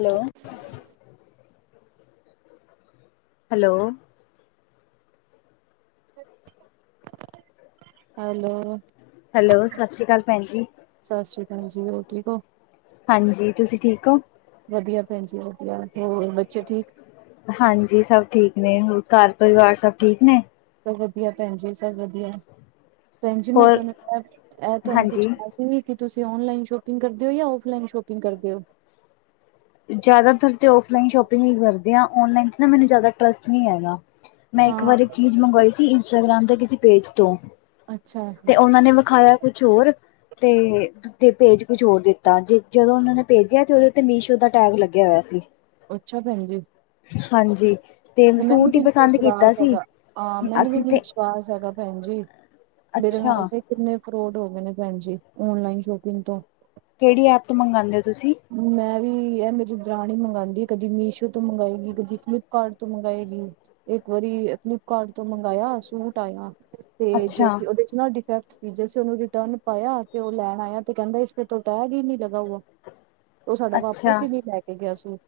Hello. Hello. Hello. Hello, ਸਤਿ ਸ਼੍ਰੀ ਅਕਾਲ ਭੈਣ ਜੀ। ਸਤਿ ਸ੍ਰੀ ਅਕਾਲ ਜੀ, ਹੋਰ ਠੀਕ ਹੋ? ਹਾਂਜੀ, ਤੁਸੀਂ ਠੀਕ ਹੋ? ਵਧੀਆ ਭੈਣ ਜੀ ਵਧੀਆ, ਹੋਰ ਬੱਚੇ ਠੀਕ। ਹਾਂਜੀ, ਸਭ ਠੀਕ ਨੇ ਹੋਰ ਘਰ ਪਰਿਵਾਰ ਸਭ ਠੀਕ ਨੇ। ਸਭ ਵਧੀਆ ਭੈਣ ਜੀ ਸਭ ਵਧੀਆ, ਭੈਣ ਜੀ ਮੈਂ ਹੋਰ ਤੁਹਾਨੂੰ ਇਹ ਤੁਹਾਨੂੰ ਪੁੱਛ ਹਾਂਜੀ। ਨਹੀਂ ਕਿ ਤੁਸੀਂ ਔਨਲਾਈਨ ਸ਼ੋਪਿੰਗ ਕਰਦੇ ਹੋ ਜਾਂ ਔਫਲਾਈਨ ਸ਼ੋਪਿੰਗ ਕਰਦੇ ਹੋ। ਜ਼ਿਆਦਾਤਰ ਤੇ ਔਫਲਾਈਨ ਸ਼ੋਪਿੰਗ ਹੀ ਕਰਦੇ ਆ ਓਨਲਾਈਨ ਚ ਨਾ ਮੈਨੂੰ ਜ਼ਿਆਦਾ ਇਨਟਰਸਟ ਨਹੀਂ ਹੈਗਾ। ਮੈਂ ਇੱਕ ਹਾਂ ਵਾਰ ਇੱਕ ਚੀਜ਼ ਮੰਗਵਾਈ ਸੀ ਇੰਸਟਾਗ੍ਰਾਮ ਦੇ ਕਿਸੇ ਪੇਜ ਤੋਂ ਅੱਛਾ ਤੇ ਉਹਨਾਂ ਨੇ ਵਿਖਾਇਆ ਕੁਛ ਹੋਰ ਤੇ ਤੇ ਪੇਜ ਕੁਛ ਹੋਰ ਦਿੱਤਾ ਜੇ ਜਦੋਂ ਉਹ ਨੇ ਭੇਜਿਆ ਤੇ, ਉਹਦੇ ਉਤੇ ਮੀਸ਼ੋ ਦਾ ਟੈਗ ਲੱਗਿਆ ਹੋਇਆ ਸੀ। ਅੱਛਾ ਭੈਣ ਜੀ। ਹਾਂਜੀ, ਤੇ ਮੈਨੂੰ ਸੂਟ ਹੀ ਵੀ ਪਸੰਦ ਵਿਸ਼ਵਾਸ ਕੀਤਾ ਸੀ, ਹੈਗਾ, ਹਾਂ ਮੈਨੂੰ ਵੀ ਅਸੀਂ ਨੀ ਤੇ ਵਿਸ਼ਵਾਸ ਹੈਗਾ। ਭੈਣ ਜੀ ਮੇਰੇ ਅੱਛਾ। ਨਾਲ ਤੇ ਕਿੰਨੇ ਫਰੋਡ ਹੋ ਗਏ ਨੇ ਭੈਣ ਜੀ ਔਨਲਾਈਨ ਸ਼ੋਪਿੰਗ ਤੋਂ ਕਿਹੜੀ ਐਪ ਤੋਂ ਮੰਗਵਾਉਂਦੇ ਹੋ ਤੁਸੀਂ। ਮੈਂ ਵੀ ਇਹ ਮੇਰੀ ਦਰਾਨੀ ਹੀ ਮੰਗਵਾਉਂਦੀ ਕਦੀ ਮੀਸ਼ੋ ਤੋਂ ਮੰਗਵਾਏਗੀਈ ਕਦੀ ਫਲਿਪਕਾਰਟ ਤੋਂ ਮੰਗਵਾਏਗੀ। ਇੱਕ ਵਾਰੀ ਫਲਿਪਕਾਰਟ ਤੋਂ ਮੰਗਵਾਇਆ ਸੂਟ ਆਇਆ ਤੇ ਅੱਛਾ, ਜੇਸੀ ਉਹਦੇ ਵਿਚ ਡਿਫੈਕਟ ਪੀਸ ਸੀ ਉਹਨੂੰ ਰਿਟਰਨ ਪਾਇਆ ਤੇ ਉਹ ਲੈਣ ਆਇਆ ਤੇ ਕਹਿੰਦਾ ਇਸ ਪੇ ਤੋ ਟੈਗ ਹੀ ਨੀ ਲਗਾ ਹੁਆ ਉਹ ਸਾਡਾ ਵਾਪਸ ਅੱਛਾ ਹੀ ਨਹੀਂ ਲੈ ਕੇ ਗਿਆ ਸੁਟ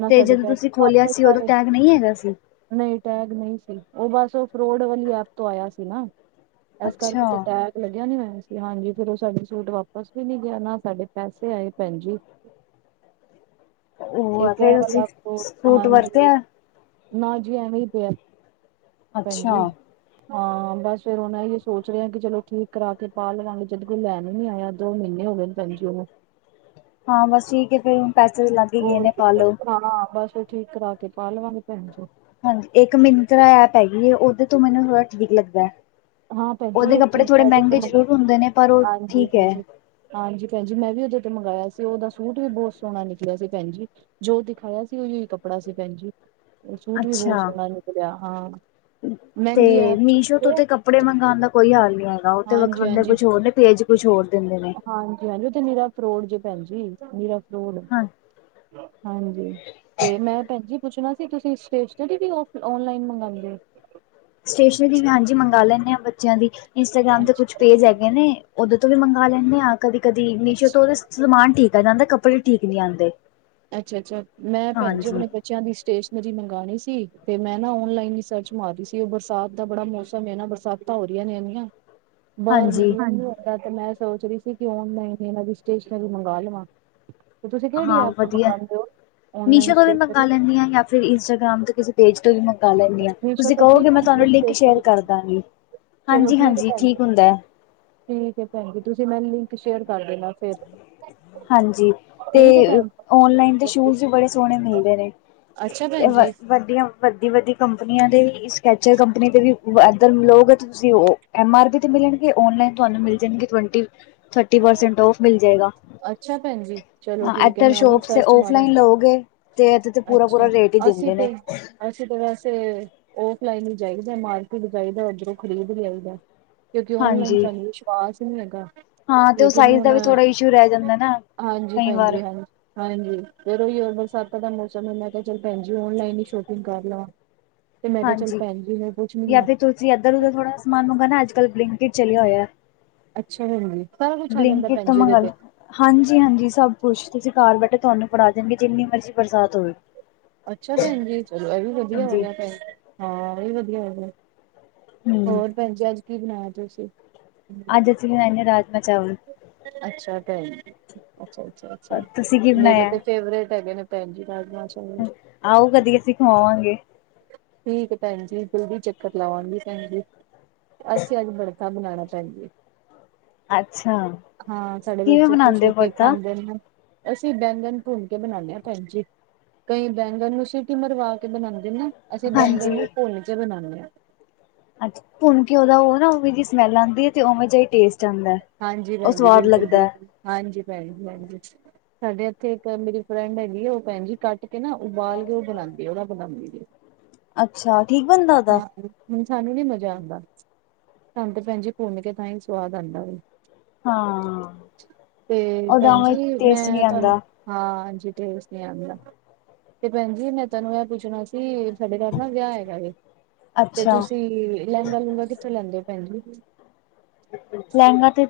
ਨਾ ਤੇ ਸਾਡੇ ਜਦੋਂ ਤੁਸੀਂ ਪੈਸੇ ਖੋਲਿਆ ਵਾਪਸ ਸੀ ਉਦੋਂ ਸਾਰੇ ਟੈਗ ਨਹੀਂ ਹੈਗਾ ਸੀ? ਨਹੀਂ ਟੈਗ ਨਹੀਂ ਸੀ ਉਹ ਬਸ ਉਹ ਫਰੋਡ ਵਾਲੀ ਐਪ ਤੋਂ ਆਇਆ ਸੀ ਨਾ ਇਸ ਕਰਕੇ ਅੱਛਾ, ਤੇ ਟੈਗ ਲੱਗਿਆ ਨੀ ਹੋਇਆ ਸੀ ਹਾਂਜੀ ਫੇਿਰ ਉਹ ਸਾਡੇ ਸੂਟ ਵਾਪਸ ਵੀ ਨਹੀਂਗਿਆ ਨਾ ਸਾਡੇ ਕੇਸੈ ਆਏ ਭੈਣ ਜੀ। ਉਹ ਆ ਪੇਕਿਆ ਫੇਰ ਤੁਸੀਂ ਵਾਲਾ ਕੋਟ ਸੂਟ ਹਾਂਜੀ ਵਰਤਿਆ? ਨਾ ਜੀ ਐਵੇਂ ਹੀ ਪਿਆ। ਅੱਛਾ, ਭੈਜੀ। ਹਾਂ ਬਸ ਫੇਿਰ ਇਹੋ ਸੋਚ ਰਿਹਾ ਕਿ ਚਲੋ ਠੀਕ ਕਰਾ ਕੇ ਪਾ ਲਵਾਂਗੇ ਜਦ ਕੋਈ ਲੈਣ ਨੀ ਆਇਆ। ਦੋ ਮਹੀਨੇ ਹੋ ਗਏ ਨੇ ਭੈਜੀ ਉਹਨੂੰ ਹਾਂ ਬਸ ਠੀਕ ਹੈ ਫਿਰ ਰੁਣ ਪੈਸੇ ਵੀ ਲਗ ਹੋਰ ਹਾਂ ਬਸ ਉਹ ਠੀਕ ਕਰਾਨਾ ਬਸ ਠੀਕ ਕਰਾ ਕੇ ਪਾ ਲਵਾਂਗੇ ਭੈਣ ਜੀ। ਹਾਂਜੀ ਇੱਕ ਮਿੰਤਰਾ ਐਪ ਹੈਗੀ ਹੈ ਉਹਦੇ ਤੋਂ ਮੈਨੂੰ ਥੋੜ੍ਹਾ ਠੀਕ ਲੱਗਦਾ ਹੈ। ਹਾਂ ਭੈਣ ਜੀ ਉਹਦੇ ਇੱਕ ਕੱਪੜੇ ਚੀਜ਼ ਥੋੜੇ ਮੈਂ ਉਹਦੇ ਤੋਂ ਮਹਿੰਗੇ ਮੰਗਾ ਜ਼ਰੂਰ ਹੁੰਦੇ ਨੇ ਪਰ ਉਹ ਹਾਂਜੀ ਠੀਕ ਹੈ। ਹਾਂਜੀ ਹਾਂਜੀ ਭੈਣਜੀ ਮੈਂ ਵੀ ਉਹਦੇ ਤੇ ਮੰਗਵਾਆ ਸੀ ਉਹਦਾ ਸੂਟ ਵੀ ਬਹੁਤ ਸੋਹਣਾ ਨਿਕਲਿਆ ਸੀ ਭੈਣ ਜੀ। ਜੋ ਦਿਖਾਇਆ ਸੀ ਉਹੀ ਕੱਪੜਾ ਸੀ ਭੈਣ ਜੀ। ਉਹ ਸੂਟ ਵੀ ਬਹੁਤ ਅੱਛਾ, ਸੋਹਣਾ ਨਿਕਲਿਆ ਹਾਂ ਤੇ ਮਹਿੰਗੀ ਐਪ ਮੀਸ਼ੋ ਤੋਂ ਤੇ ਕੱਪੜੇ ਮੰਗਉਣ ਦਾ ਕੋਈ ਹਾਲ ਨੀ ਹੈਗਾ ਉਹ ਤੇ ਵਿਖਾਉਂਦੇ ਹਾਂਜੀ ਕੁਛ ਹੋਰ ਨੇ ਪੇਜ ਕੁਛ ਹੋਰ ਦਿੰਦੇ ਨੇ ਹਾਂਜੀ, ਹਾਂਜੀ ਉਥੇ ਨੀਰਾ ਫਰੋਡ ਜੇ ਭੈਣ ਜੀ ਨੀਰਾ ਫਰੋਡ ਹਾਂ ਹਾਂਜੀ ਤੇ ਮੈਂ ਭੈਣਜੀ। ਪੁੱਛਣਾ ਸੀ ਤੁਸੀਂ ਸਟੇਸ਼ਨਰੀ ਵੀ ਔਨਲਾਈਨ ਮੰਗਵਾਉਂਦੇ ਹੋ ਸਟੇਸ਼ਨਰੀ ਵੀ ਹਾਂਜੀ ਮੰਗ ਲੈਂਦੇ ਹਾਂ ਬੱਚਿਆਂ ਦੀ ਇੰਸਟਾਗ੍ਰਾਮ ਤੇ ਕੁਛ ਅੱਛਾ ਪੇਜ ਹੈਗੇ ਨੇ ਉਹਦੇ ਤੋਂ ਵੀ ਮੰਗਵਾ ਲੈਂਦੇ ਆਾਂ ਕਦੀ ਕਦੇ ਨੀਸੋ ਤੋਂ ਉਹਦੇ ਸਮਾਨ ਠੀਕ ਆ ਜਾਂਦਾ ਕੱਪੜੇ ਠੀਕ ਨਹੀਂ ਆਉਂਦੇ। ਅੱਛਾ ਅੱਛਾ ਮੈਂ ਭੈਣ ਜੀ ਹਾਂਜੀ ਆਪਣੇ ਬੱਚਿਆਂ ਦੀ ਸਟੇਸ਼ਨਰੀ ਮੰਗਉਣੀ ਸੀ ਤੇ ਮੈਂ ਨਾ ਔਨਲਾਈਨ ਹੀ ਸਰਚ ਮਾਰਹੀ ਸੀ ਉਹ ਬਰਸਾਤ ਦਾ ਬੜਾ ਮੌਸਮ ਹੈ ਨਾ ਬਰਸਾਤ ਹੋ ਰਹੀਆਂ ਮੇਰੀਆ ਬਾਹਰ ਹਾਂਜੀ ਨਿਕਲ ਨਹੀਂ ਹੁੰਦਾ ਤੇ ਮੈਂ ਸੋਚ ਰਹੀ ਸੀ ਕਿ ਓਨਲਾਈਨ ਇਹਨਾਂ ਦੀ ਸਟੇਸ਼ਨਰੀ ਮੰਗਵਾ ਲਵਾਂ। ਤੇ ਤੁਸੀਂ ਕਿਹੜੀ ਆ ਵਧੀ ਮੀਸ਼ੋ ਤੋਂ ਵੀ ਮੰਗਵਾ ਲੈਂਦੀ ਹਾਂ ਜਾਂ ਫਿਰ ਇੰਸਟਾਗ੍ਰਾਮ ਤੋਂ ਕਿਸੇ ਪੇਜ ਤੋਂ ਵੀ ਮੰ ਕਰ ਲੈਂਦੀ ਹਾਂ ਮੀਸ਼ੋ ਤੁਸੀਂ ਤੋਂ ਕਹੋਗੇ ਠੀਕ ਆ ਮੈਂ ਤੁਹਾਨੂੰ ਲਿੰਕ ਸ਼ੇਅਰ ਸਟੇਸ਼ਨਰੀ ਕਰ ਦਾਂਗੀ ਚਲੋ ਹਾਂਜੀ- ਹੈ ਹਾਂਜੀ ਭੈਣ ਜੀ ਠੀਕ ਹੁੰਦਾ ਹੈ। ਠੀਕ ਭੈਣ ਜੀ ਤੁਸੀਂ ਮੈਨੂੰ ਲਿੰਕ ਸ਼ੇਅਰ ਕਰ ਦੇਣਾ ਫਿਰ ਹਾਂਜੀ ਤੇ ਠੀਕ ਹੈ ਭੈਣ ਓਨਲਾਈਨ ਤੇ ਜੀ ਸ਼ੂਜ ਵੀ ਬੜੇ ਸੋਹਣੇ ਮਿਲਦੇ ਨੇ। ਅੱਛਾ ਤੇ ਭੈਣ ਜੀ, ਵਧੀਆ ਵੱਡੀ ਵੱਡੀ ਕੰਪਨੀਆਂ ਦੇ ਸਕੈਚਰ ਕੰਪਨੀ ਦੇ ਵੀ ਇਧਰ ਲੋਕ ਤੁਸੀਂ ਉਹ [unintelligible] ਐਮ ਆਰ ਦੇ ਵੀ ਮਿਲਨ ਗੇ ਔਨ ਲਾਇਨ ਤੁਹਾਨੂੰ ਮਿਲ ਜਾਨ ਗੇ ਟਵਨਟੀ ਥਟੀ ਪਰਸੈਨਟ ਔਫ ਮਿਲ ਜਾਏ ਗਾ ਅੱਛਾ ਭੈਣ ਜੀ ਚਲੋ ਠੀਕ ਹੈ ਮੈਂ ਉਹ ਵੀ ਸਰਚ ਮਾਰਾਂ ਹੋ ਗਏ ਅੱਛਾ, ਅਸੀਂ ਪ ਅਸੀਂ ਤਾਂ ਵੈਸੇ, ਔਫ ਫਲਾਈਨ ਹੀ ਜਾਈਦਾ, ਮਾਰਕੀਟ ਜਾਈਦਾ, ਉੱਧਰੋਂ ਖਰੀਦ ਲਿਆਈ ਦਾ। ਕਿਉਂਕਿ, ਔਨਲਾਈਨ ਹਾਂਜੀ ਸਾਨੂੰ ਵਿਸ਼ਵਾਸ ਨਹੀਂ ਹੈਗਾ। ਹਾਂ ਤੇ ਉਹ ਲੇਕਿਨ ਸਾਈਜ਼ ਹੁਣ, ਦਾ ਵੀ ਥੋੜਾ ਇਸ਼ੂ ਰਹਿ ਜਾਂਦਾ ਨਾ ਹਾਂਜੀ ਕਈ ਵਾਰ ਭੈਣਜੀ, ਹਾਂਜੀ। ਹਾਂਜੀ ਫਿਰ, ਬਰਸਾਤਾਂ ਦਾ ਮੌਸਮ ਏ ਮੈਂ ਕਿਹਾ ਚੱਲ ਭੈਣ ਜੀ ਓਨਲਾਈਨ, ਹੀ ਸ਼ੋਪਿੰਗ ਕਰ ਲਵਾਂ। ਤੇ ਮੈਂ ਕਿਹਾ ਚੱਲ ਹਾਂਜੀ, ਭੈਣ ਜੀ ਨੂੰ ਪੁੱਛਣੀ ਜਾਂ ਆ। ਫਿਰ ਤੁਸੀਂ ਇਧਰ -ਉਧਰ ਥੋੜਾ ਸਮਾਨ ਮੰਗਾਨਾ, ਅੱਜ ਕੱਲ ਬਿੰਕਟ ਚਲਿਆ ਹੋਇਆ। ਅੱਛਾ, ਜੀ ਸਾਰਾ ਕੁੱਛ ਆ ਜਾਂਦਾ ਬਲਿੰਕਟ ਭੈਣ ਤੋਂ ਜੀ ਏਦੇ ਮੰਗਾ ਤੇ ਲੋ ਹਾਂਜੀ -ਹਾਂਜੀ ਸਭ ਕੁਛ ਤੁਸੀਂ ਘਰ ਬੈਠੇ ਤੁਹਾਨੂਫ ੜ੍ਹਾ ਦੇਣਗੇ ਜਿੰਨੀ ਮਰਜ਼ੀ ਬਰਸਾਤ ਹੋਵੇ ਅੱਛਾ ਭੈਣ ਜੀ, ਚਲੋ ਇਹ ਵੀ ਹਾਂਜੀ ਭੈਣ ਹਾਂ ਇਹ ਵੀ ਵਧੀਆ ਹੋਗਿਆ। ਹੂੰ, ਹੋਰ, ਭੈਣ ਜੀ ਅੱਜ ਕੀ, ਬਣਾਇਆ ਤੁਸੀ? ਅੱਜ, ਅਸੀਂ ਰਾਜਮਾ ਚਾਵਲ ਅੱਛਾ- ਅੱਛਾ -ਅੱਛਾ, ਅੱਛਾ ਤੁਸੀਂ ਕੀ ਮੇਰੇ ਬਣਾਇਆ? ਤੇ ਫੇਵਰੇਟ ਹੈਗੇ ਨੇ ਭੈਣਜੀ [unintelligible] [inaudible] ਆਓ ਕਦੀ, ਅਸੀਂ ਖਵਾਵਾਂਗੇ। ਠੀਕ ਹੈ ਭੈਣ ਜੀ, ਜਲਦੀ ਚੱਕਰ ਲਾਵਾਂਗੀ, ਭੈਣ ਜ ਅਸੀਂ ਅੱਜ ਬੜ ਬਣਾਉਣਾ ਪੈਣ ਜ [unintelligible] [inaudible] ਅੱਛਾ ਹਾਂ ਸਾਡੇ ਕਿਵੇਂ ਬੱਚੇ, ਖੁਸ਼ ਬਣਾਉਂਦੇ ਹੋ ਕੇ ਪੜਤਾ? ਖਾਂਦੇ ਨੇ, ਅਸੀਂ ਬੈਂਗਨ ਭੁੰਨ ਕੇ ਬਣਾਉਦੇ ਹਾਂ ਭੈਣ ਜੀ। ਕਈ ਬੈਂਗਰ ਨੂੰ, ਸਿਟੀ ਮਰਵਾ ਕੇ ਬਣਾਉਂਦੇ ਨਾ, ਅਸੀਂ ਬੈਂਗਰ ਹਾਂਜੀ। ਨੂੰ ਭੁੱਨ ਕੇ ਬਣਾਉਦੇ ਹਾਂ। ਅੱਛਾ ਭੁਣ ਕੇ, ਉਹਦਾ ਉਹ ਵੇ ਸਮੈਲ ਆਉਂਦੀ ਹੈ ਤੇ ਉਵੇਂ ਜਿ ਟੇਸਟ ਜਾਂਦਾ, ਉਹ ਸਵਾਦ ਲੱਗਦਾ। ਹਾਂਜੀ, ਭੈਣ ਜ ਭੈਣ ਜ ਸਾਡੇ ਇੱਥੇ, ਇੱਕ ਮੇਰੀ ਫਰੈਂਡ ਹੈਗੀ ਆ, ਉਹ ਭੈਣ ਜੀ ਕੱਟ ਕੇ, ਨਾ ਉਬਾਲ ਕੇ, ਉਹ ਬਣਾਉਂਦੀ। ਅੱਛਾ, ਠੀਕ ਬਣਦਾ ਉਹਦਾ ਹਾਂ ਹੁਣ ਸਾਨੂੰ ਨੀ ਮਜ਼ਾ ਆਉਂਦਾ, ਸਾਨੂੰ ਤੇ ਭੁਨ ਕੇ ਤਾਂ ਹੀ ਸਵਾਦ ਆਉਂਦਾ ਵ ਹਾਂ ਤੇ ਉਹਦਾ ਭੈਣ ਉਵੇਂ ਜੀ, ਟੇਸਟ ਨਹੀਂ ਮੈਂ ਤੁਹਾਨੂੰ ਆਉਂਦਾ। ਹਾਂ ਏ ਨਈ ਇੰਜ ਟੈਟਸ ਆਦਾ ਤੇ ਭੈਣ ਜੀ, ਮੈਂ ਤੈਨੂੰ ਇਹ ਪੁੱਛਣਾ ਸੀ, ਸਾਡੇ ਘਰ ਨਾ ਵਿਆਹ ਹੈਗਾ ਤੇ ਅੱਛਾ, ਤੁਸੀਂ, ਲਹਿੰਗਾ -ਲੂੰਗਾ ਕਿੱਥੋਂ ਲੈਂਦੇ ਹੋ ਭੈਣ ਜੀ? ਲਹਿੰਗਾ ਤੇ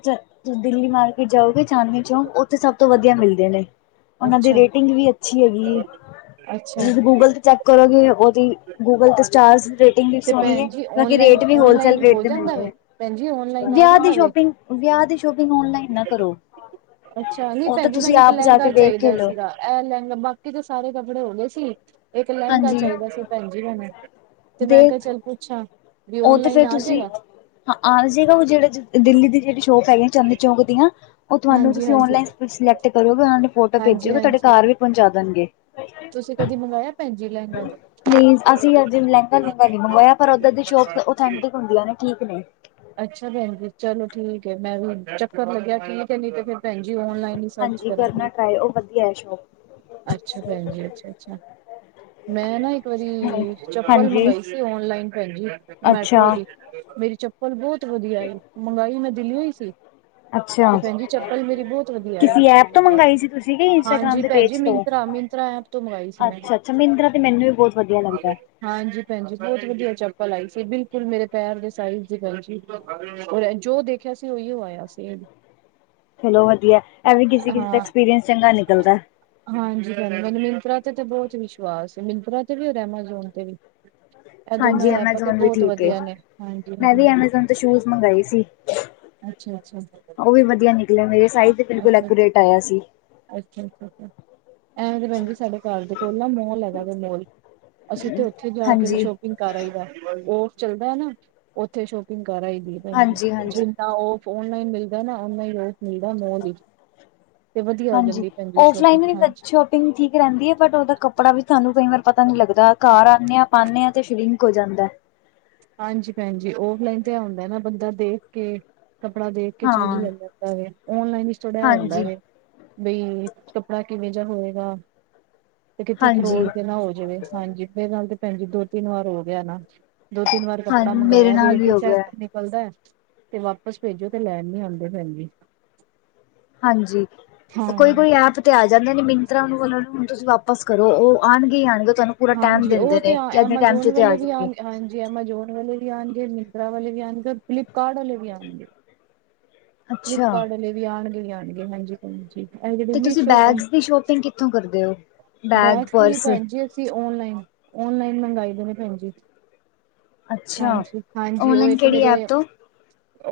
ਦਿੱਲੀ ਮਾਰਕੀਟ ਜਾਓਗੇ ਚਾਂਦਨੀ ਚੌਂਕ, ਉੱਥੇ ਸਭ ਤੋਂ ਵਧੀਆ ਮਿਲਦੇ ਨੇ। ਉਹਨਾਂ ਦੀ, ਅੱਛਾ ਰੇਟਿੰਗ ਵੀ ਅੱਛੀ ਹੈਗੀ ਏ। ਅੱਛਾ। ਗੂਗਲ ਤੇ ਚੈੱਕ ਕਰੋਗੇ, ਉਹਦੀ ਗੂਗਲ ਤੇ ਸਟਾਰਚ ਡੇ ਇਨੀ ਤੇ ਸੋਹਣੀ ਏ, ਭੈਣ ਜੀ ਕਿਉਂ ਕਿ, ਰੇਟ ਵੀ ਹੋਲਸੇਲ ਰੇਟ ਦੇ ਮਿਲਦੇ ਪੈਂਜੀ ਆਉਣ ਵਿਆਹ ਦੀ ਸ਼ੋਪਿੰਗ, ਵਿਆਹ ਦੀ ਸ਼ੋਪਿੰਗ ਔਨ ਲਾਈਨ ਨਾ ਕਰੋ। ਅੱਛਾ, ਨੀ ਉਹ ਤਾਂ ਭੈਣਜੀ ਤੁਸੀਂ ਮੈਨੂੰ, ਇੱਕ ਆਪ ਜਾ ਕੇ ਲੇਂਗਾ ਵੇਖ ਕੇ ਚਾਹੀਦਾ ਲਓ। ਸੀਗਾ। ਇਹ ਲਹਿੰਗਾ, ਬਾਕੀ ਤਾਂ ਸਾਰੇ ਕੱਪੜੇ ਹੋ ਗਏ ਸੀ, ਇੱਕ ਲਹਿੰਗਾ ਹਾਂਜੀ ਚਾਹੀਦਾ ਸੀ, ਭੈਣ ਜੀ ਮੈਨੂੰ। ਤੇ ਮੈਂ ਕਿਹਾ ਚੱਲ ਪੁੱਛਾਂ, ਵੀ ਉਹ ਔਨ ਤੇ ਲਾਈਨ ਫੇਰ ਆ ਤੁਸੀਂ ਜਾਏਗਾ? ਹਾਂ ਆ ਜਾਏਗਾ, ਦਿੱਲੀ ਦੀ ਜਿਹੜੀ ਸ਼ੋਪ ਹੈਗੀ ਚਾਂਦਨੀ ਚੌਕ, ਦੀਆਂ ਉਹ ਤੁਹਾਨੂੰ ਹਾਂਜੀ ਤੁਸੀਂ ਹਾਂਜੀ ਉਨਲਾਈਨ ਸਿਲੈਕਟ ਕਰੋਗੇ, ਉਹ ਫੋਟੋ ਹਾਂਜੀ ਭੇਜਓਗੇ, ਤੁਹਾਡੇ ਘਾਰ ਵੀ ਪਹੁੰਚਾ ਦੇਣਗੇ। ਤੁਸੀ ਕਦੀ ਮੰਗਵਾਆ, ਭੈਣ ਜੀ ਲਹਿੰਗਾ। ਨਹੀ ਅਸੀ ਅਜੇ, ਲਹਿੰਗਾ -ਲੁੰਗਾ ਨਹੀ ਮੰਗਵਾਇਆ, ਪਰ ਉਧਰ ਦੀ ਸ਼ੋਪ ਓਥੈਂਟਿਕ ਹੋਂਦੀਆ ਨੇ ਠੀਕ ਨੇ। ਅੱਛਾ ਭੈਣ ਜੀ, ਚਲੋ ਠੀਕ ਹੈ, ਮੈਂ ਵੀ ਚੱਕਰ ਲੱਗਿਆ ਠੀਕ ਏ, ਨਈ ਤੇ ਫਿਰ ਭੈਣ ਜੀ ਓਨਲਾਈਨ ਸਰਚ ਹਾਂਜੀ, ਕਰਨਾ ਕਰਾਂਗੀ ਟਰਾਏ ਉਹ ਵਧੀਆ ਏ। ਅੱਛਾ ਭੈਣ ਜੀ, ਅੱਛਾ-ਅੱਛਾ। ਮੈਂ ਨਾ, ਇੱਕ ਵਾਰੀ ਚੱਪਲ ਹਾਂਜੀ ਮੰਗਈ ਸੀ। ਆਨਲਾਈਨ, ਭੈਣਜੀ ਅੱਛਾ ਮੈਟਰੋ ਦੀ ਮੇਰੀ ਚੱਪਲ, ਬਹੁਤ ਵਧੀਆ ਈ, ਮਗਾਈ ਮੈਂ ਦਿੱਲੀਓ ਹੀ ਸੀ। ਤੇ ਅੱਛਾ ਭੈਣ ਜੀ, ਚੱਪਲ ਮੇਰੀ ਬਹੁਤ ਵਧੀਆ ਹੈ, ਕਿਸੀ ਐਪ ਤੋਂ ਮੰਗਾਈ ਸੀ ਤੁਸੀਂ ਕਿ ਇੰਸਟਾਗ੍ਰਾਮ ਹਾਂਜੀ ਦੇ ਭੈਣ ਜੀ ਪੇਜ ਤੋਂ ਮਿਨਤਰਾ ਮਿਨ ਮਿੰਤਰਾ ਐਪ ਤੋਂ, ਮੰਗਾਈ ਸੀ ਮੈਂ। ਅੱਛਾ ਅੱਛਾ ਮਿੰਤਰਾ ਤੇ ਮੈਨੂੰ ਵੀ ਬਹੁਤ ਵਧੀਆ ਲੱਗਦਾ ਹਾਂਜੀ ਭੈਣਜੀ, ਬਹੁਤ ਵਧੀਆ ਚੱਪਲ ਆਈ ਸੀ, ਬਿਲਕੁਲ ਮੇਰੇ ਪੈਰ ਦੇ ਸਾਈਜ ਦੀ। ਭੈਣ ਜੀ, ਜੋ ਦੇਖਿਆ ਸੀ ਉਹੀ ਆਇਆ ਸੀ। ਚਲੋ ਵਧੀਆ, ਇਹ ਵੀ ਕਿਸੇ ਕਿਸੇ ਦਾ ਹਾਂ ਐਕਸਪੀਰੀਅੰਸ ਚੰਗਾ ਨਿਕਲਦਾ। ਹਾਂਜੀ, ਮੈਨੂੰ ਮਯੰਤਰਾ ਤੇ ਤੇ ਬਹੁਤ ਵਿਸ਼ਵਾਸ ਐ, ਮਯੰਤਰਾ ਤੇ ਵੀ ਹੋਰ ਐਮਾਜੋਨ ਤੇ ਵੀ। ਇਹ ਹਾਂਜੀ ਦੋਨਾਂ ਦਾ ਐੱਪਾਂ, ਤੇ ਐਮਾਜ਼ੋਨ ਵੀ ਬਹੁਤ ਠੀਕ ਏ ਵਧੀਆ ਨੇ ਹਾਂਜੀ। ਮੈਂ ਵੀ ਹਾਂਜੀ ਐਮਾਜ਼ੋਨ ਤੋਂ ਸ਼ੂਜ ਮੰਗਵਾਏ ਸੀ, ਅੱਛਾ ਅੱਛਾ ਉਹ ਵੀ ਵਧੀਆ ਨਿਕਲੇ, ਮੇਰੇ ਸਾਈਜ ਦੇ ਬਿਲਕੁਲ ਐਕੂਰੇਟ ਆਇਆ ਸੀ। ਅੱਛਾ-ਅੱਛਾ, ਐਵੇ ਤੇ ਭੈਣ ਜੀ ਸਾਡੇ ਘਰ ਦੇ ਕੋਲ ਨਾ ਮੌਲ ਹੈਗਾ ਵੈ ਮੌਲ। ਅਸੀਂ ਤੇ ਉਥੇ ਜਾ ਕੇ ਵੀ ਹਾਂਜੀ ਸ਼ੋਪ ਕਰ ਆਈ ਦਾ, ਉਹ ਚੱਲਦਾ ਨਾ ਓਥੇ ਸ਼ੋਪਿੰਗ ਕਰ ਆਈ ਦੀ, ਭੈਣਜੀ, ਹਾਂਜੀ ਹਾਂਜੀ ਜੀ। ਨਾ ਓਹ ਆਨਲਾਈਨ ਮਿਲਦਾ, ਨਾ ਔਨਲਾਈਨ ਔਫ ਮਿਲਦਾ ਹੋਂਦਾ ਔ ਵੀ। ਤੇ ਵਧੀਆ ਹੋ ਜਾਂਦੀ, ਭੈਣਜੀ ਸ਼ੋਪਿੰਗ, ਹਾਂਜੀ। ਫੀਟਿੰਗ ਠੀਕ ਰਹਿੰਦੀ ਹੈ, ਬਟ ਉਹਦਾ ਕੱਪੜਾ ਵੀ ਸਾਨੂੰ ਕਈ ਵਾਰ ਪਤਾ ਨਹੀ ਲੱਗਦਾ, ਘਰ ਆਂਨੇ ਆ, ਪਾਂਨੇ ਆ, ਅਤੇ ਸ਼੍ਰਿੰਕ ਹੋ ਜਾਂਦਾ। ਹਾਂਜੀ ਭੈਣਜੀ, ਔਫਲਾਈਨ ਤੇ ਏ ਹੋਂਦਾ ਨਾ ਬੰਦਾ ਦੇਖ ਕੇ ਕੱਪੜਾ ਦੇਖ ਕੇ ਚੀਜ਼ ਹਾਂ ਲੈ ਲੈਂਦਾ ਵੈ, ਔਨਲਾਈਨ ਵਿੱਚ ਥੋੜਾ ਏਹ ਹੁੰਦਾ ਹਾਂਜੀ, ਵੈ ਬਈ, ਕੱਪੜਾ ਕਿਵੇਂ ਜਹਾ ਹੋਏਗਾ। ਤੇ ਕਿੱਥੇ ਹਾਂਜੀ, ਫਰੋਡ ਤੇ ਨਾ ਹੋ ਜਾਵੇ, ਹਾਂਜੀ ਮੇਰੇ ਨਾਲ ਤੇ ਭੈਣ ਜੀ, ਦੋ ਤਿੰਨ ਵਾਰ ਹੋ ਗਿਆ ਨਾ। ਦੋ ਤਿੰਨ ਵਾਰ ਹਾਂ ਕੱਪੜਾ ਮੇਰੇ ਮੰਗਾਇਆ ਵੈ, ਤੇ ਨਾਲ ਵੀ ਹੋ ਗਿਆ ਡੀਫੈਕਟ ਨਿਕ ਬਸ, ਤੇ ਵਾਪਿਸ ਭੇਜੋ ਤੇ ਲੈਣ ਨੀ ਆਦੇ, ਭੈਣਜੀ। ਹਾਂਜੀ, ਕੋਈ ਹਾਂ ਕੋਈ ਐਪ ਤੇ ਆ ਜਾਂਦੇ ਨੇ, ਮਯੰਤਰਾ ਵਾਲੇ ਨੂੰ ਹੁਣ ਤੁਸੀਂ ਵਾਪਸ ਕਰੋ, ਔ ਆਣਗੇ ਹੀ ਆਣਗੇ। ਤੁਹਾਨੂੰ ਪੂਰਾ ਟਾਈਮ ਹਾਂਜੀ, ਦਿੰਦੇ ਉਹ ਤੇ ਨੇ ਆ ਕਿ ਇੰਨੇ ਟਾਈਮ ਚ ਐਮਾਜੋਨ ਤੇ ਵਾਲੇ ਆ ਵੀ ਜਾਣਗੇ ਲੇਨ ਆਣ ਜੇ ਐਮਾਜੋਨ ਵਾਲੇ ਵੀ ਆਣਗੇ, ਮਯੰਤਰਾ ਵਾਲੇ ਵੀ ਆਣਗੇ, ਔਰ ਫਲਿਪਕਾਰਟ ਵਾਲੇ ਵੀ ਆਣਗੇ। ਅੱਛਾ ਫਲਿੱਪਕਾਰਟ ਵਾਲੇ ਵੀ ਆਉਣਗੇ ਹੀ ਆਣਗੇ, ਹਾਂਜੀ। ਐਂਜ ਦਿੰਦੀ ਤੇ ਤੁਸੀਂ ਮਿਸੋ ਕੰਮ, ਬੈਗਸ ਦੀ ਸ਼ੋਪਿੰਗ ਕਿੱਥੋਂ ਕਰਦੇ ਹੋ? ਬੈਗ, ਬੈਠ ਕੇ ਵੀ ਪਰਸ ਭੈਣ ਜੀ। ਅਸੀਂ ਓਨਲਾਈਨ, ਓਨਲਾਈਨ ਮੰਗਾਈ ਦੇ ਨੇ ਭੈਣ ਜੀ। ਅੱਛਾ ਹਾਂਜੀ, ਹਾਂਜੀ ਉਹ ਔਨਲਾਈਨ ਇੱਕ ਕਿਹੜੀ ਮੇਰੇ ਐਪ ਤੋਂ?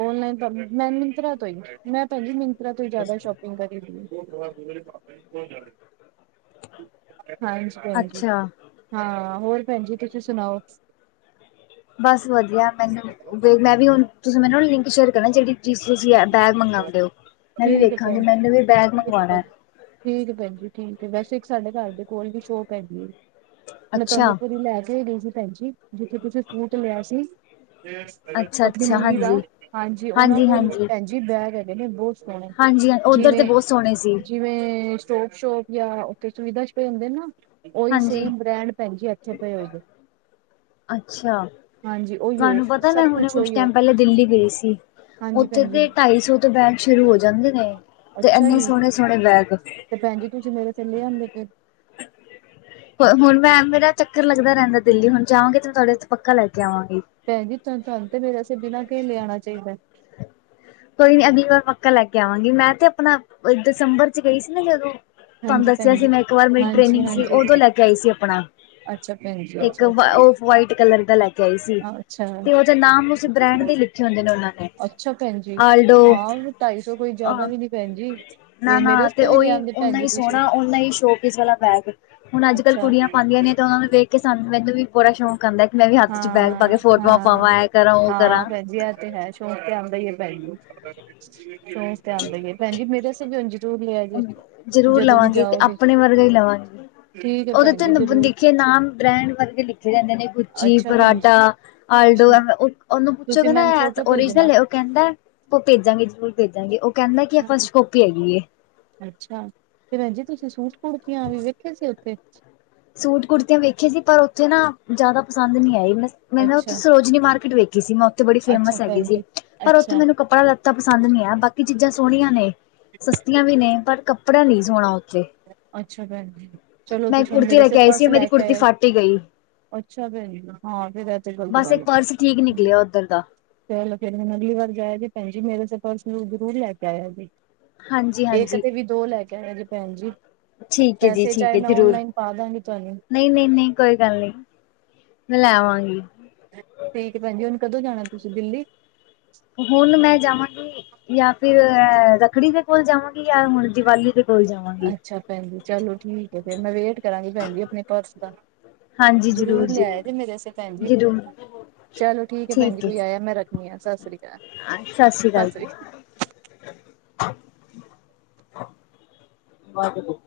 ਆਨਲਾਈਨ ਭਾਬੀ, ਮੈਂ ਮਯੰਤਰਾ ਤੋਂ ਹੀ, ਮੈਂ ਭੈਣਜੀ ਮਯੰਤਰਾ ਤੋਂ ਹੀ ਜਿਆਦਾ ਸੋਪਿੰਗ ਕਰ [unintelligible] ਹਾਂਜੀ, ਹਾਂਜੀ, ਅੱਛਾ ਹਾਂ ਹੋਰ ਭੈਣ ਜੀ ਤੁਸੀਂ ਸੁਣਾਓ। ਬਸ ਵਧੀਆ, ਮੈਨੂੰ ਮੈਂ ਵੀ ਹੁਣ, ਤੁਸੀਂ ਮੈਨ ਲਿੰਕ ਸ਼ੇਅਰ ਕਰਨਾ ਜਿਹੜੀ ਜਿਸ ਤੁਸੀਂ ਬੈਗ ਮੰਗਾਨਦੇ ਹੋ, ਮੈਂ ਵੀ ਠੀਕ ਹੈ ਵੇਖਾਂਗੀ, ਭੈਣ ਮੈਨੂੰ ਵੀ ਬੈਗ ਜੀ ਠੀਕ ਮੰਗਵਾਨਾ ਹੈ ਏ। ਠੀਕ ਹੈ ਭੈਣ ਜੀ, ਠੀਕ ਹੈ, ਵੈਸੇ ਇੱਕ ਸਾਡੇ ਘਰ ਦੇ ਕੋਲ ਵੀ ਸੋ਼ਪ ਹੈਗੀ ਹੈ। ਮੈਂ ਤੁਹਾਨੂੰ ਅੱਛਾ ਇਕ ਵਾਰੀ ਲੈ ਕੇ ਵੀ ਗਈ ਸੀ, ਭੈਣ ਜੀ ਜਿੱਥੇ ਤੁਸੀਂ ਸੂਟ ਲਿਆ ਸੀ। ਆਪਣੀ ਅੱਛਾ-ਅੱਛਾ, ਮੰਮੀ ਦਾ, ਹਾਂਜੀ। ਹਾਂਜੀ, ਉਹਨਾਂ ਕੋਲ ਵੀ ਹਾਂਜੀ-ਹਾਂਜੀ, ਭੈਣਜੀ ਬੈਗ ਹੈਗੇ ਨੇ, ਬਹੁਤ ਹਾਂਜੀ ਹਾਂਜੀ ਉੱਧਰ ਤੇ ਬਹੁਤ ਸੋਹਣੇ ਸੀ, ਜਿਵੇਂ-ਜਿਵੇ। ਜਿਵੇ ਸਟੋਪ ਸ਼ੋਪ, ਜਾਂ ਉੱਥੇ ਸੁਵਿਧਾ ਹੁੰਦੇ ਨਾ, ਉਹੀ ਹਾਂਜੀ। ਸੇਮ ਬ੍ਰੈਂਡ ਭੈਣਜੀ ਐਥੇ ਐਥੇ ਪਏ ਹੋਏ ਦੇ। ਅੱਛਾ, ਹਾਂਜੀ ਉਹੀਓ ਤੁਆਨੂੰ ਪਤਾ ਮੈਂ ਸਭ ਹੁਣੇ ਕੁਛ ਉਹੀਓ ਟੈਮ ਪਹਿਲੇ ਮੈਂ ਦਿੱਲੀ ਗਈ ਸੀ। ਹਾਂਜੀ ਉੱਥੇ ਭੈਣ ਜੀ ਤੇ ਢਾਈ ਸੌ ਤੋਂ ਬੈਗ ਸ਼ੁਰੂ ਹੋ ਜਾਂਦੇ ਨੇ ਤੇ ਅੱਛਾ ਐਨੇ ਜੀ ਸੋਹਣੇ-ਸੋਹਣੇ ਬੈਗ ਤੇ ਭੈਣਜੀ ਤੁਸੀਂ ਮੇਰੇ [unintelligible] [unintelligible] ਹੁਣ ਮੈਂ ਮੇਰਾ ਚੱਕਰ ਲੱਗਦਾ ਰਹਿੰਦਾ ਦਿੱਲੀ ਹੁਣ ਜਾਵਾਂਗੇ ਤੇ ਮੈਂ ਤੁਹਾਡੇ ਵਾਸਤੇ ਪੱਕਾ ਲੈ ਕੇ ਆਵਾਂਗੀ ਭੈਣ ਜੀ ਤੁਹਾਨੂੰ ਤੇ ਮੇਰੇ ਵਾਸਤੇ ਬਿਨਾ ਕੇ ਲਿਆਉਣਾ ਚਾਹੀਦਾ ਕੋਈ ਨੀ ਅਗਲੀ ਵਾਰ ਪੱਕਾ ਲੈ ਕੇ ਆਵਾਂਗੀ। ਮੈਂ ਤੇ ਆਪਣਾ ਦਿਸੰਬਰ ਚ ਗਈ ਸੀ ਨਾ ਜਦੋਂ ਤੁਹਾਨੂੰ ਹਾਂਜੀ ਦੱਸਿਆ ਭੈਣ ਸੀ ਜੀ ਮੈਂ ਇੱਕ ਵਾਰ ਮੇਰੀ ਹਾਂਜੀ ਟ੍ਰੇਨਿੰਗ ਸੀ ਉਦੋਂ ਹਾਂਜੀ ਲੈ ਕੇ ਆਈ ਸੀ ਆਪਣਾ ਅੱਛਾ ਭੈਣ ਜੀ ਇੱਕ ਅੱਛਾ ਅੱਛਾ ਉਫ ਵਾਈਟ ਕਲਰ ਦਾ ਲੈ ਕੇ ਆਈ ਸੀ ਅੱਛਾ ਤੇ ਉਹਦਾ ਨਾਮ ਉਸ ਬ੍ਰੈਂਡ ਦੇ ਲਿਖ ਛੋਲੇ ਲੋਨਾਲੇ ਅੱਛਾ ਭੈਣ ਜੀ ਹਾਂ ਉਨੂੰ ਢਾਈ ਸੌ ਕੋਈ ਜਾਦਾ ਅ ਵੀ ਨੀ ਭੈਣ ਜੀ ਨਾ ਨਾ ਮੇਰੇ ਤੇ ਵਾਸਤੇ ਵੀ ਓਈ ਲਿਆਂਦੇ ਭੈਣ ਓਨਾ ਜੀ ਈ ਤੁਸੀਂ ਸੋਣਾ ਓਨਾ ਈ ਸ਼ੋਪੀਸ ਵਾਲਾ ਬੈਗ ਹੁਨ ਅੱਜ-ਕੱਲ ਅੱਛਾ ਕੁੜੀਆਂ ਪਾਦੀਆਂ ਈ ਨੇ ਤੇ ਓਨਾਂ ਨੂੰ ਵੇਖ ਕੀ ਸਾਨੂੰ ਮੈਂਨੂੰ ਵੀ ਬੜਾ ਸ਼ੌਕ ਆਦਾ, ਕੀ ਮੈਂ ਵੀ ਹੱਥ ਚ ਬੈਗ ਪਾ ਹਾਂ ਕੇ ਫੋਟੋਆਂ ਹਾਂ ਪਾਵਾਂ, ਇਹ ਕਰਾਂ ਉਹ ਕਰਾਂ। ਹਾਂ ਭੈਣ ਜੀ ਐ ਤੇ ਹੈ, ਸ਼ੋਕ ਤੇ ਆਦਾ ਹੀ ਹੈ ਭੈਣ ਜੀ, ਸ਼ੋਕ ਤੇ ਆਦਾ ਹੀ ਏ, ਭੈਣਜੀ ਮੇਰੇ ਜ਼ਰੂਰ ਲਿਆ ਜੇ ਜ਼ਰੂਰ ਜਦੋਂ ਵੀ ਲਵਾਂਹੀ, ਤੇ ਜਾਓਗੇ ਆਪਣੇ ਵਰਗਾ ਹੀ ਲਵਾਂਗੀ। ਠੀਕ ਹੈ ਉਹਦੇ ਭੈਣ ਤੇ ਜੀ ਜ਼ਰੂਰ ਲਿਖੇ ਨਾਮ, ਬ੍ਰੈਂਡ ਵਰਗੇ ਲਿਖੇ ਜਾਂਦੇ ਨੇ। ਗੁਛੀ, ਅੱਛਾ ਭੈਣ ਪਰਾਂਡਾ, ਜੀ ਆਲਡੋ, ਅੱਛਾ ਐਵੇ ਉਹਨੂੰ ਤੁਸੀਂ ਪੁੱਛੋਗੇ ਨਾ ਮੈਨੂੰ ਏ ਫੋਟੋ ਭੇਜਣਾ ਓਰੀਜਨਲ ਏ। ਕਹਿੰਦਾ, ਉਹ ਭੇਜਾਂਗੀ ਜਰੂਰ ਭੇਜਾਂਗੀ, ਉਹ ਕਹਿੰਦਾ ਕਿ ਇਹ ਹਾਂ ਫਸਟ ਕੋਪੀ ਹੈਗੀ ਏ। ਅੱਛਾ, ਤੇ ਭੈਨਜੀ ਤੁਸੀਂ ਸੂਟ ਕੁੜਤਿਆਂ ਵੀ ਵੇਖੇ ਸੀ ਉੱਥੇ। ਸੂਟ ਕੁੜਤਿਆਂ ਵੇਖੀਆਂ ਸੀ, ਪਰ ਉੱਥੇ ਨਾ ਜ਼ਿਆਦਾ ਪਸੰਦ ਨਹੀਂ ਆਈ ਮੈਂ ਨਾ ਔਥੇ ਅੱਛਾ ਸੋ ਮਾਰਕੀਟ ਵੇਖੀ ਸੀ, ਮੈਂ ਉਥੇ ਬੜੀ ਅੱਛਾ ਫੇਮਸ ਹੈਗੀ ਭੈਣ ਸੀ ਜੀ ਪਰ ਉੱਥੇ ਅੱਛਾ ਮੈਨੂੰ ਕੱਪੜਾ ਤਾਂ ਪਸੰਦ ਨਹੀ ਆਇਆ, ਬਾਕੀ ਚੀਜ਼ਾਂ ਸੋਹਣੀਆਂ ਨੇ, ਸਸਤਿਆਂ ਵੀ ਨੇ, ਪਰ ਕੱਪੜਾ ਨਹੀਂ ਸੋਹਣਾ ਉੱਥੇ। ਅੱਛਾ ਭੈਣਜੀ, ਚਲੋ ਮੈਂ ਤੁਸੀਂ ਕੁੜਤੀ ਮੇਰੇ ਲੈ ਆਸੇ ਕੇ ਆਈ ਸੀ ਪਰਸ ਲੈ ਮੇਰੀ ਕੇ ਕੁੜਤੀ ਆਯਾ ਜੇ। ਫੱਟ ਹੀ ਗਈ ਅੱਛਾ [unintelligible] ਬਸ ਇੱਕ ਪਰਸ ਠੀਕ ਨਿਕਲਿਆ ਉੱਧਰ ਦਾ ਚਲੋ ਫੇਰ ਮੈਨੂੰ ਅਗਲੀ ਵਾਰ ਜਾਇਆ ਜੀ ਭੈਣਜੀ ਮੇਰੇ ਵਾਸਤੇ ਪਰਸ ਜ਼ਰੂਰ ਲੈ ਕੇ ਆਇਆ ਜੇ ਇੱਕ ਹਾਂਜੀ-ਹਾਂਜੀ ਤੇ ਵੀ ਦੋ ਲੈ ਕੇ ਆਇਆ ਜੇ ਭੈਣ ਜੀ। ਠੀਕ ਹੈ ਪੈਸੇ ਚਾਹੇ ਮੈਂ ਔਨਲਾਈਨ ਪਾ ਦਾਂਗੀ ਤੁਹਾਨੂੰ ਨਈ, ਨਈ, ਨਈਕੋਈ ਗੱਲ ਨੀ ਮੈਂ ਲੈ ਆਵਾਂਗੀ। ਠੀਕ ਹੈ ਭੈਣ ਜੀ ਹੁਣ ਕਦੋਂ ਜਾਣਾ ਤੁਸੀਂ ਦਿੱਲੀ ਹੁਣ ਮੈਂ ਜਾਵਾਂਗੀ ਜਾਂ ਫਿਰ ਰੱਖੜੀ ਦੇ ਕੋਲ ਜਾਵਾਂਗੀ ਜਾਂ ਹੁਣ ਦੀਵਾਲੀ ਤੇ ਬੋਲ ਜਾ ਅੱਛਾ ਭੈਣ ਜੀ ਚਲੋ ਠੀਕ ਹੈ ਫੇਰ ਮੈਂ ਵੇਟ ਕਰਾਂਗੀ ਭੈਣ ਜੀ ਆਪਣੇ ਪਰਸ ਦਾ ਜ਼ਰੂਰ ਲਿਆਏ ਜੀ ਮੇਰੇ ਅਸੇ ਭੈਣ ਜੀ ਜ਼ਰੂਰ ਚਲੋ ਠੀਕ ਏ ਭੈਣ ਜੀ ਕੋਈ ਆਇਆ ਮੈਂ ਰਖ ਮਿਆ ਸਸ੍ਰੀ ਕਾਲ। ਹਾਂਜੀ ਸਤਿ ਸ੍ਰੀ ਅਕਾਲ ਜੀ। ਭੱਜਲੋ।